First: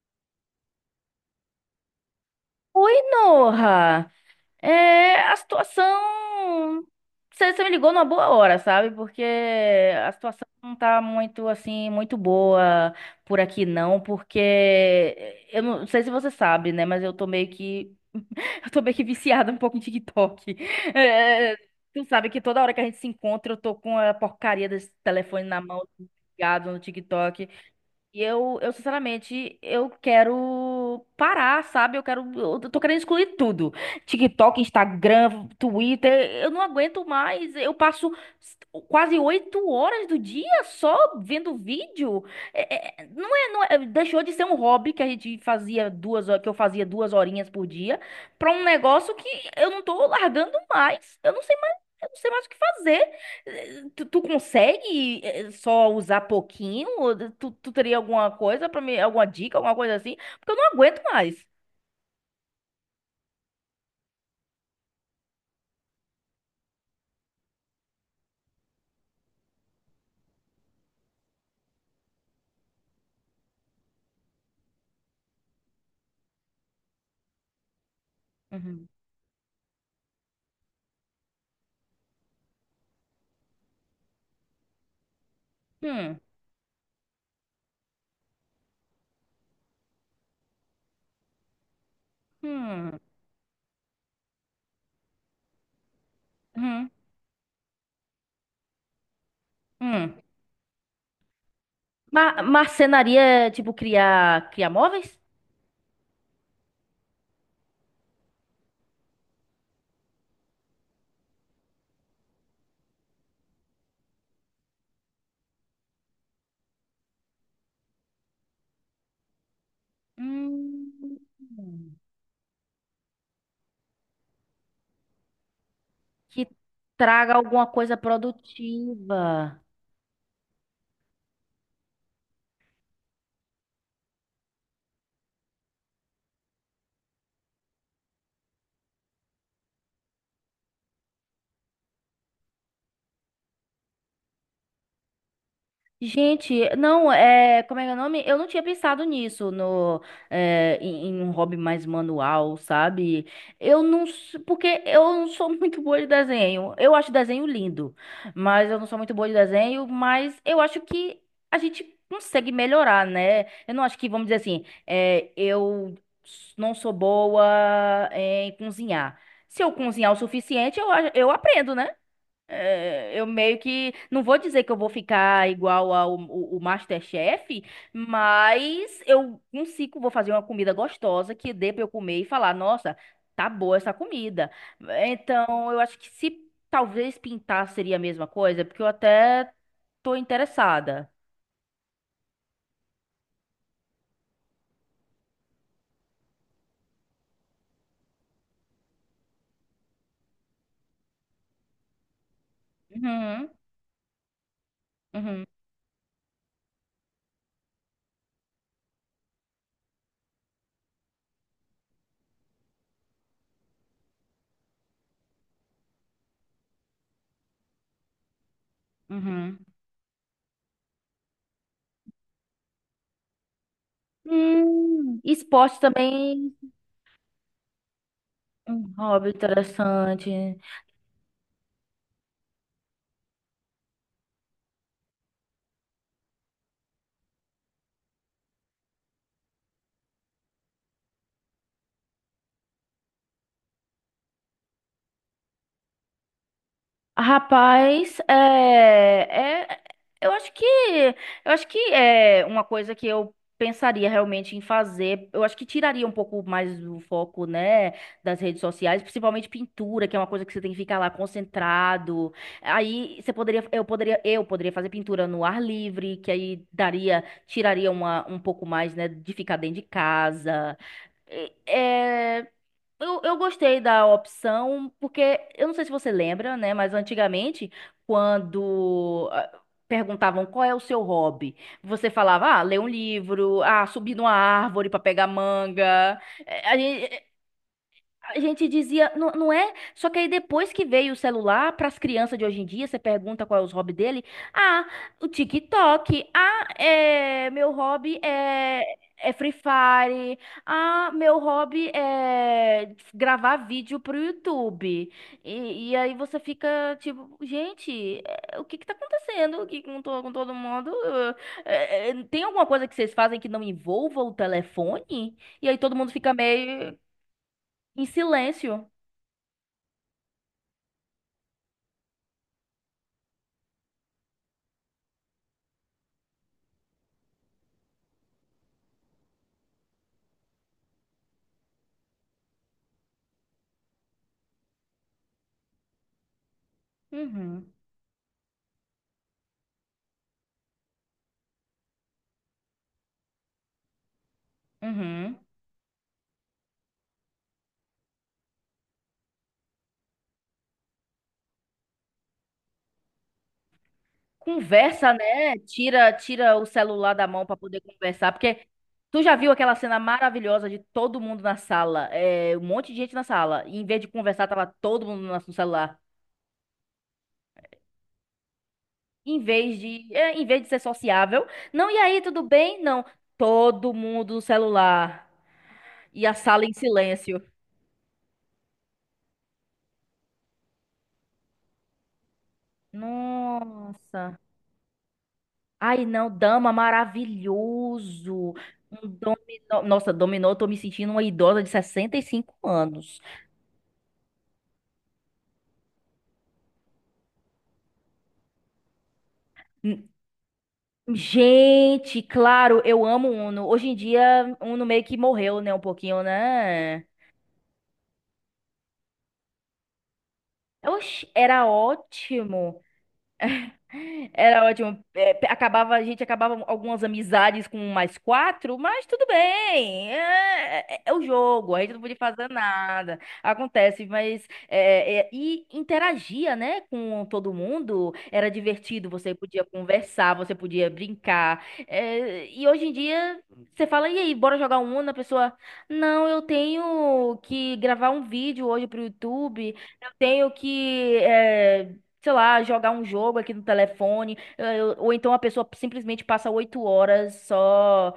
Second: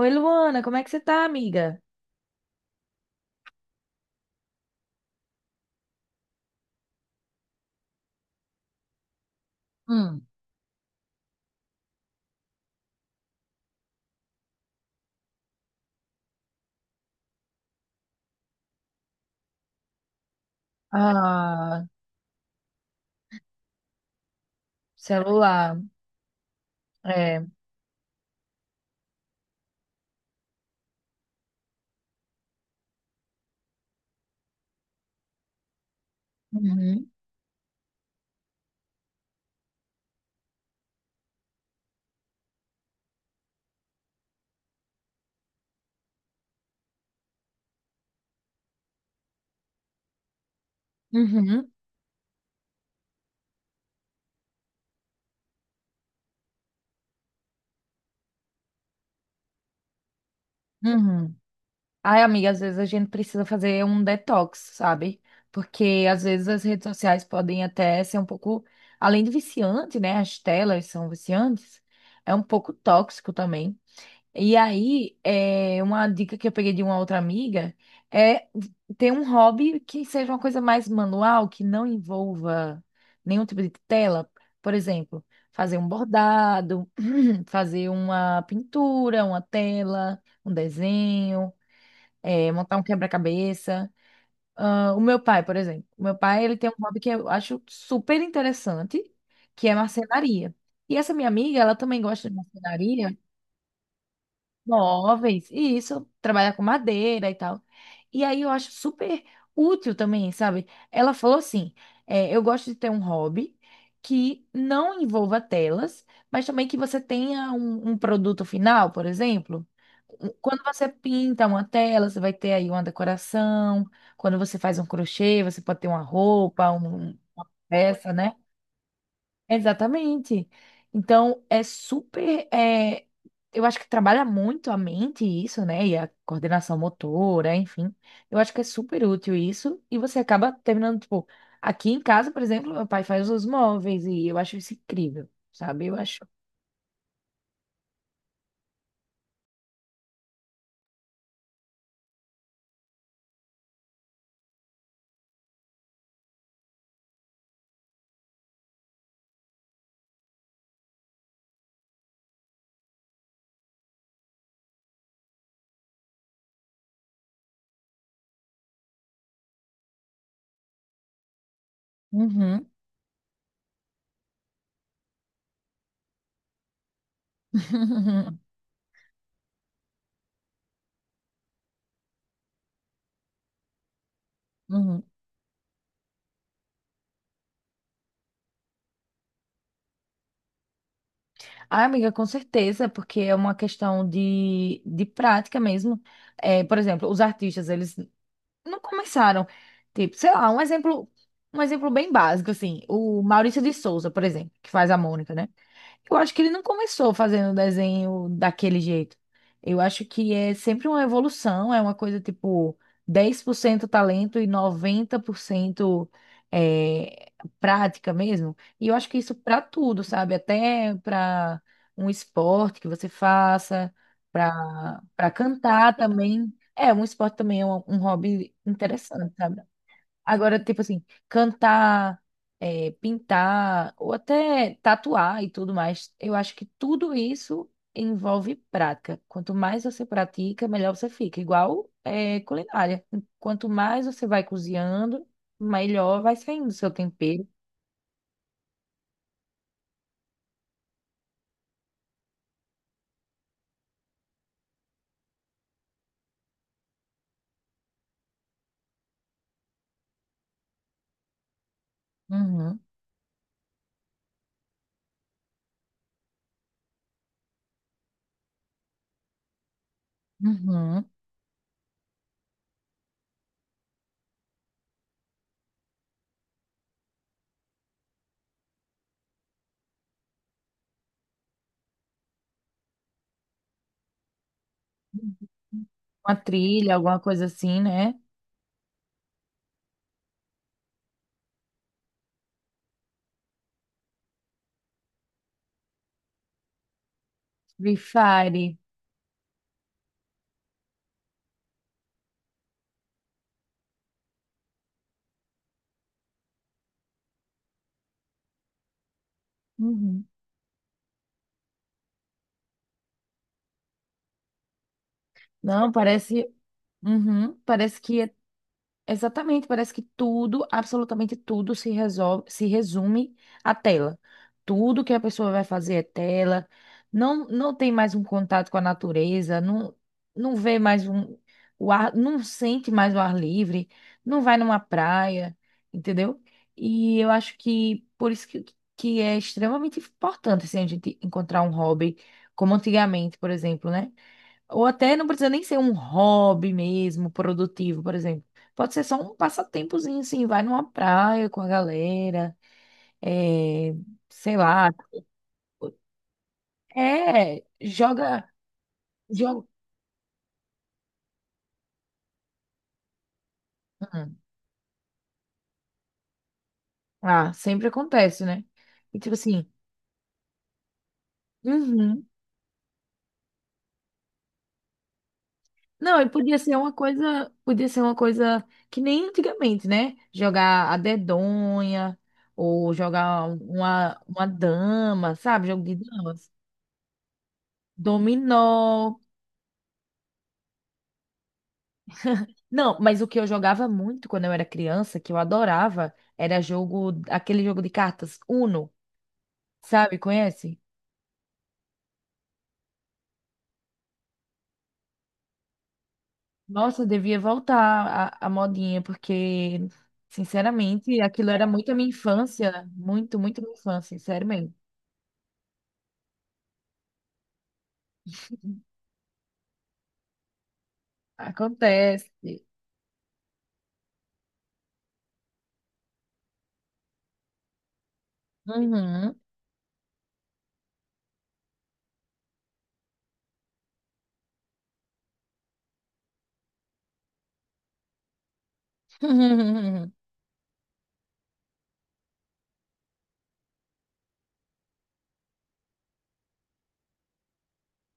Oi, Luana, como é que você tá, amiga? Oi, Norra. É, a situação. Você me ligou numa boa hora, sabe? Porque a Hum. situação não tá muito, assim, muito boa por aqui, não. Porque eu não sei se você sabe, né? Mas eu tô meio que. Eu tô meio que viciada um pouco em TikTok. É, Ah, tu sabe que toda hora que a gente se encontra, eu tô com a porcaria desse telefone na celular. mão, ligado no É. TikTok. E eu, sinceramente, eu quero parar, sabe? Eu quero. Eu tô querendo excluir tudo. TikTok, Instagram, Twitter. Eu não aguento Uhum. mais. Eu passo quase 8 horas do dia só vendo vídeo. É- é- é, não é, não é- deixou de ser um hobby que a gente fazia duas, ho- que eu fazia 2 horinhas por dia, pra um negócio que eu não tô largando mais. Eu não sei Uhum. mais, eu não sei mais o que fazer. Tu consegue só usar pouquinho? Ou tu teria alguma coisa alguma dica, alguma coisa assim? Porque eu não aguento Uhum. mais. Ai, amiga, às vezes a gente precisa fazer um detox, sabe? Porque às vezes as redes sociais podem até ser um pouco, além de viciante, né? As telas são viciantes, é um pouco tóxico também. E aí, uma dica que eu peguei de uma outra amiga é Uhum. ter um hobby que seja uma coisa mais manual, que não envolva nenhum tipo de tela. Por exemplo, fazer um Hum, bordado, fazer uma pintura, uma tela, um desenho, montar um hum, quebra-cabeça. Ah, o meu pai, por exemplo, o meu pai ele tem um hum, hobby que eu acho super interessante, que é hum. marcenaria. E essa minha amiga, ela também gosta de Ma marcenaria marcenaria, é, tipo, criar móveis? móveis, e isso, trabalhar com madeira e tal. E aí eu acho super útil também, sabe? Ela falou assim: é, eu gosto de ter um hobby que não envolva telas, mas também que você tenha um produto final, por exemplo. Um- Quando você Hum, pinta uma tela, você vai ter aí uma decoração. Quando você faz um crochê, você pode ter uma que roupa, um- traga uma alguma coisa peça, né? produtiva. Exatamente. Então, é super. Eu acho que trabalha muito a mente isso, né? E a coordenação motora, enfim. Eu acho que é super útil isso. E você acaba terminando, tipo, aqui em casa, por exemplo, meu pai faz os móveis e eu acho isso incrível, sabe? Eu acho. Gente, não, é, como é que é o nome? Eu não tinha pensado nisso no, é, em, em um hobby mais manual, sabe? Eu não, s- porque eu não sou muito boa de desenho. Eu acho desenho lindo, mas eu não sou muito boa de desenho, mas eu acho que a gente consegue melhorar, né? Eu não acho que, vamos dizer assim, eu não sou boa em cozinhar. Se eu cozinhar o suficiente, eu aprendo, né? Uhum. É, eu meio que. Não vou dizer que eu vou ficar igual ao o MasterChef, mas eu consigo, vou fazer uma comida gostosa que dê pra eu comer e falar, nossa, tá boa essa comida. Uhum. Então, eu acho que se talvez pintar seria a mesma coisa, porque eu até tô interessada. Ah, amiga, com certeza, porque é uma questão de prática mesmo. É, por exemplo, os artistas, eles não começaram. Tipo, sei lá, um exemplo bem básico, assim, o Uhum, Maurício de Souza, por exemplo, que faz a Mônica, uhum, né? Eu acho que ele não começou fazendo desenho daquele jeito. Eu acho que é sempre uma evolução, é uma coisa tipo 10% talento e 90% é, prática mesmo. E eu acho que isso uhum. para tudo, sabe? Até para um esporte que você faça, para para Esporte cantar também. também. É, um esporte também é um hobby Um hobby interessante, sabe? interessante. Agora, tipo assim, cantar, pintar, ou até tatuar e tudo mais, eu acho que tudo isso envolve prática. Quanto mais você pratica, melhor você fica. Igual, é culinária. Quanto mais você vai cozinhando, melhor vai saindo o seu tempero. Rapaz, eu acho que é uma coisa que eu pensaria realmente em fazer. Eu acho que tiraria um pouco mais do foco, né, das redes sociais, principalmente pintura, que é uma coisa que você tem que ficar lá concentrado. Uhum, Aí você poderia, eu poderia, eu poderia fazer pintura no ar livre, que aí tiraria um pouco mais, né, de ficar dentro de casa. uhum. é eu gostei da opção, porque eu não sei se você lembra, né? Mas antigamente, quando perguntavam qual é o seu hobby, você falava, ah, ler um livro, ah, subir numa árvore para pegar manga. Uma trilha, alguma coisa assim, né? A gente dizia, não, não é? Só que aí depois que veio o celular, para as crianças de hoje em dia, você pergunta qual é os hobby dele. Ah, o TikTok. Ah, é, meu Free hobby Fire. é Free Fire. Ah, meu hobby é gravar vídeo pro YouTube. E aí você fica tipo, gente, o que que tá acontecendo aqui Uhum. com todo mundo? Tem alguma coisa que vocês fazem que não envolva o telefone? E aí Não, todo mundo fica parece. meio Uhum, parece em que é silêncio. exatamente, parece que tudo, absolutamente tudo se resolve, se resume à tela. Tudo que a pessoa vai fazer é tela. Não, não tem mais um contato com a natureza, não, não vê mais um, o ar, não sente mais o ar livre, não vai numa praia, entendeu? E eu acho Uhum, que por isso que é extremamente importante assim, a gente encontrar um hobby, como antigamente, por exemplo, né? Ou até não uhum. precisa nem ser um hobby mesmo, produtivo, por exemplo. Pode ser só um passatempozinho, assim, vai numa praia com a galera, é, sei lá, Conversa, né? Tira o celular da mão pra é, poder conversar, joga, porque tu já viu joga. aquela cena maravilhosa de todo mundo na sala, um monte de gente na sala, e em vez de Hum. conversar, tava todo mundo no celular. Ah, sempre acontece, né? E tipo Em assim, vez de, é, em vez de ser sociável, não, e aí, uhum. tudo bem? Não, todo mundo no celular Não, e e a podia sala em ser uma silêncio. coisa, podia ser uma coisa que nem antigamente, né? Jogar a dedonha, ou jogar Nossa. uma dama, sabe? Jogo de Ai, não, damas. dama, maravilhoso. Um Dominó. dominó. Nossa, dominó, eu tô me sentindo uma idosa de 65 Não, mas anos. o que eu jogava muito quando eu era criança, que eu adorava, era jogo, aquele jogo de cartas Uno, N- sabe? Conhece? Gente, claro, eu amo Uno. Hoje em dia, Uno meio que morreu, né? Um pouquinho, Nossa, eu né? devia voltar a modinha, porque, sinceramente, Oxi, aquilo era era muito a minha ótimo. infância, muito, muito minha infância, sério Era mesmo. ótimo. É, a gente acabava algumas amizades com mais quatro, mas tudo bem. É o jogo, a gente não podia Acontece. fazer nada. Acontece, mas. E interagia, né, com todo mundo. Era divertido, Uhum. você podia conversar, você podia brincar. É, e hoje em dia, você fala, e aí, bora jogar um Uno? A pessoa, não, eu tenho que gravar um vídeo hoje pro YouTube. Eu tenho que. Sei lá, jogar um jogo aqui no telefone, ou então a pessoa simplesmente passa 8 horas só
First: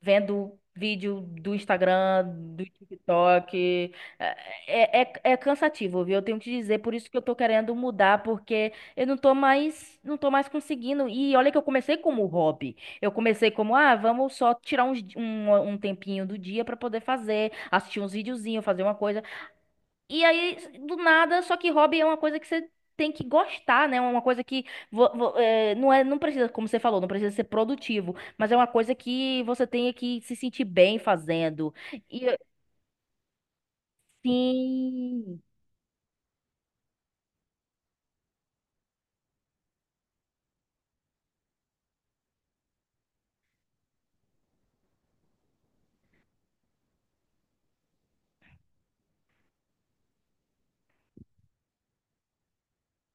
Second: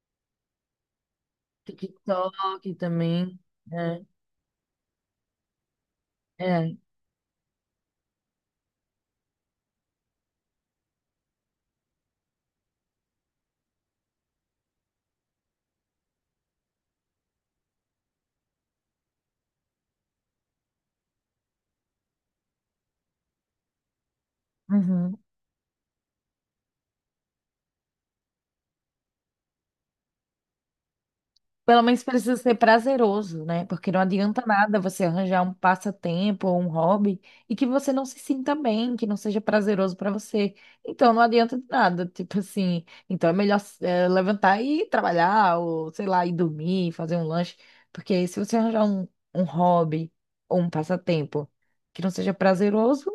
vendo vídeo do Instagram, TikTok do também, TikTok. é, É cansativo, viu? Eu tenho que te é. dizer, por isso que eu tô querendo mudar, porque eu não tô mais conseguindo. E olha que eu comecei como hobby. Eu comecei como, vamos só tirar um tempinho do dia pra poder fazer, assistir uns videozinhos, fazer uma coisa. E aí, do nada, só que hobby é uma coisa que você tem que gostar, né? Uma coisa que Uhum. Não precisa, como você falou, não precisa ser produtivo, mas é uma coisa que você tem que se sentir bem fazendo. Pelo menos E precisa ser prazeroso, né? Porque não adianta nada você assim, arranjar um passatempo ou um hobby e que você não se sinta bem, que não seja prazeroso para você. Então não adianta de nada, tipo assim. Então é melhor levantar e ir trabalhar, ou sei lá, ir dormir, fazer um lanche. Porque se você arranjar um hobby ou um passatempo que não seja prazeroso,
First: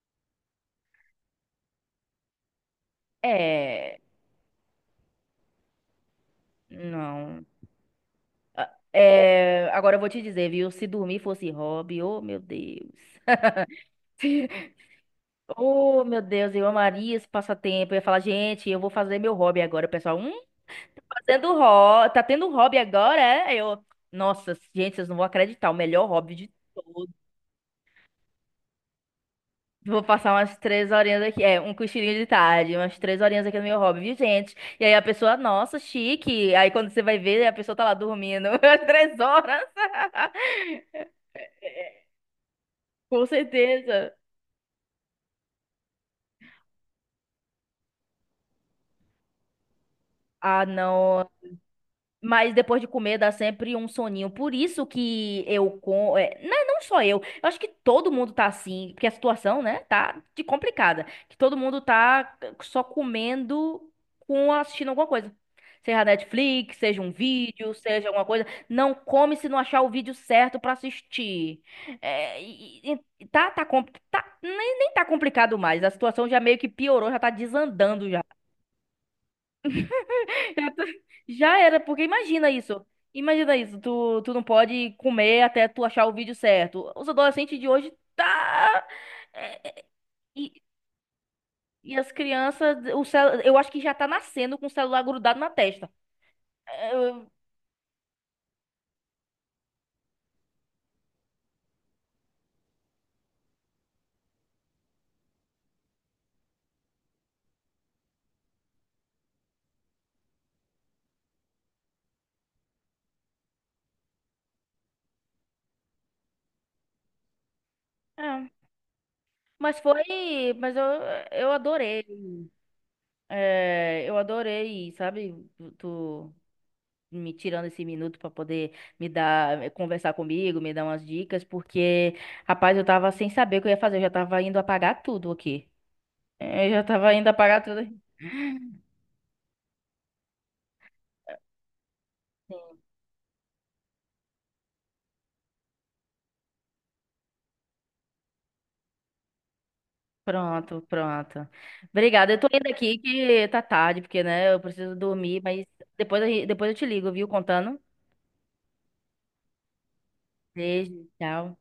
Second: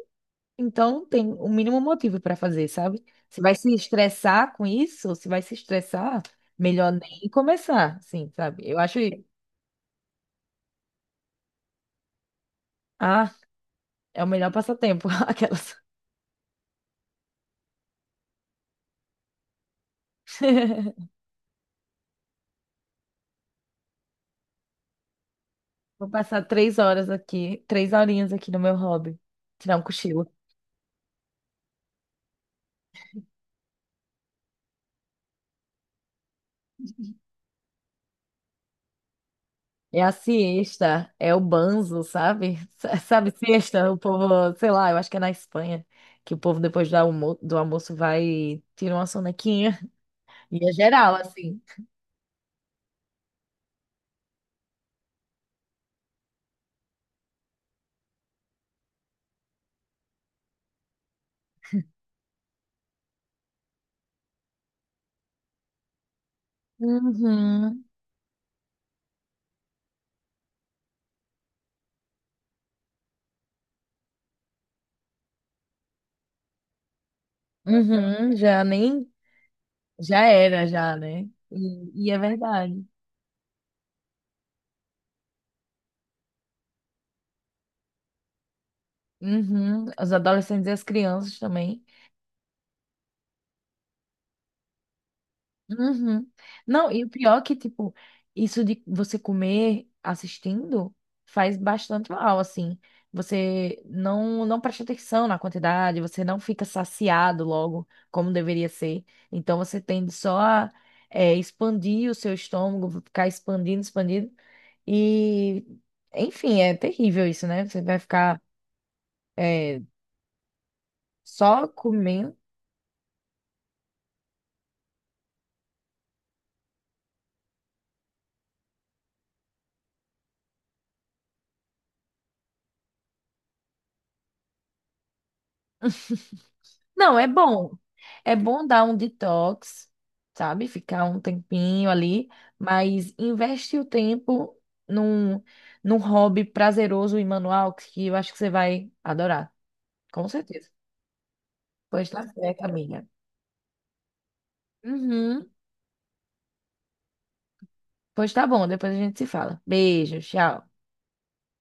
então tem o mínimo motivo para fazer, sabe? Você vai se é, estressar com isso? Se vai se estressar, melhor nem não. começar, sim, sabe? Eu acho, isso. É, agora eu vou te dizer, viu? Se dormir fosse hobby, oh meu Deus. Ah, é o melhor passatempo, aquelas. Oh, meu Deus, eu amaria esse passatempo. Eu ia falar, gente, eu vou fazer meu hobby agora, o pessoal. Fazendo hobby, tá tendo um hobby agora, é? Nossa, gente, vocês não vão acreditar, o melhor Vou hobby passar de 3 horas todos. aqui, três horinhas aqui no meu hobby, tirar um Vou cochilo. passar umas 3 horinhas aqui, um cochilinho de tarde, umas 3 horinhas aqui no meu hobby, viu, gente? E aí a pessoa, nossa, chique. Aí quando você vai ver, a pessoa tá lá dormindo, às 3 horas. É a siesta, é o banzo, sabe? S- Com Sabe, siesta, o certeza. povo, sei lá, eu acho que é na Espanha, que o povo depois do almo- do almoço vai tirar uma sonequinha. Ah, E é geral, não. assim. Mas depois de comer dá sempre um soninho. Por isso que eu não, não só eu, acho que todo mundo tá assim, porque a situação, né, tá de complicada, que todo mundo tá só comendo com assistindo alguma coisa. Seja Netflix, seja um vídeo, Uhum. seja alguma coisa, não come se não achar o vídeo certo pra assistir. Nem tá complicado mais. A situação já meio que piorou, já tá desandando já. Uhum, já nem já era Eu tô- já, né? Já era, porque E é imagina isso. verdade. Imagina isso, tu não pode comer até tu achar o vídeo certo. Os adolescentes de hoje tá. é, Uhum, os E, adolescentes e as crianças também. e as crianças, eu acho que já tá nascendo com o celular grudado na testa. Uhum. Não, É, e o eu- pior é que, tipo, isso de você comer assistindo faz bastante mal, assim. Você não, não presta atenção na quantidade, você não fica saciado logo, como deveria ser. Então você tende só a expandir o seu estômago, ficar expandindo, expandindo. E, enfim, é terrível isso, né? Você vai ficar é, Mas é, foi. Mas eu só adorei. comendo. É, eu adorei, sabe? Tu me tirando esse minuto pra poder conversar comigo, me dar umas dicas, porque, rapaz, eu tava sem saber o que eu ia fazer, eu já tava indo apagar tudo aqui. Eu já tava Não, é indo apagar bom. tudo. É bom dar um detox, sabe? Ficar um tempinho ali, mas investe o tempo num, num hobby prazeroso e manual que eu acho que você vai adorar, com certeza. Pronto, pronto. Pois tá Obrigada. Eu tô certo, indo amiga. aqui que tá tarde, porque, né, eu preciso dormir, Uhum. mas depois, depois eu te ligo, viu? Contando. Pois tá bom, depois a gente se fala. Beijo, tchau. Beijo, tchau.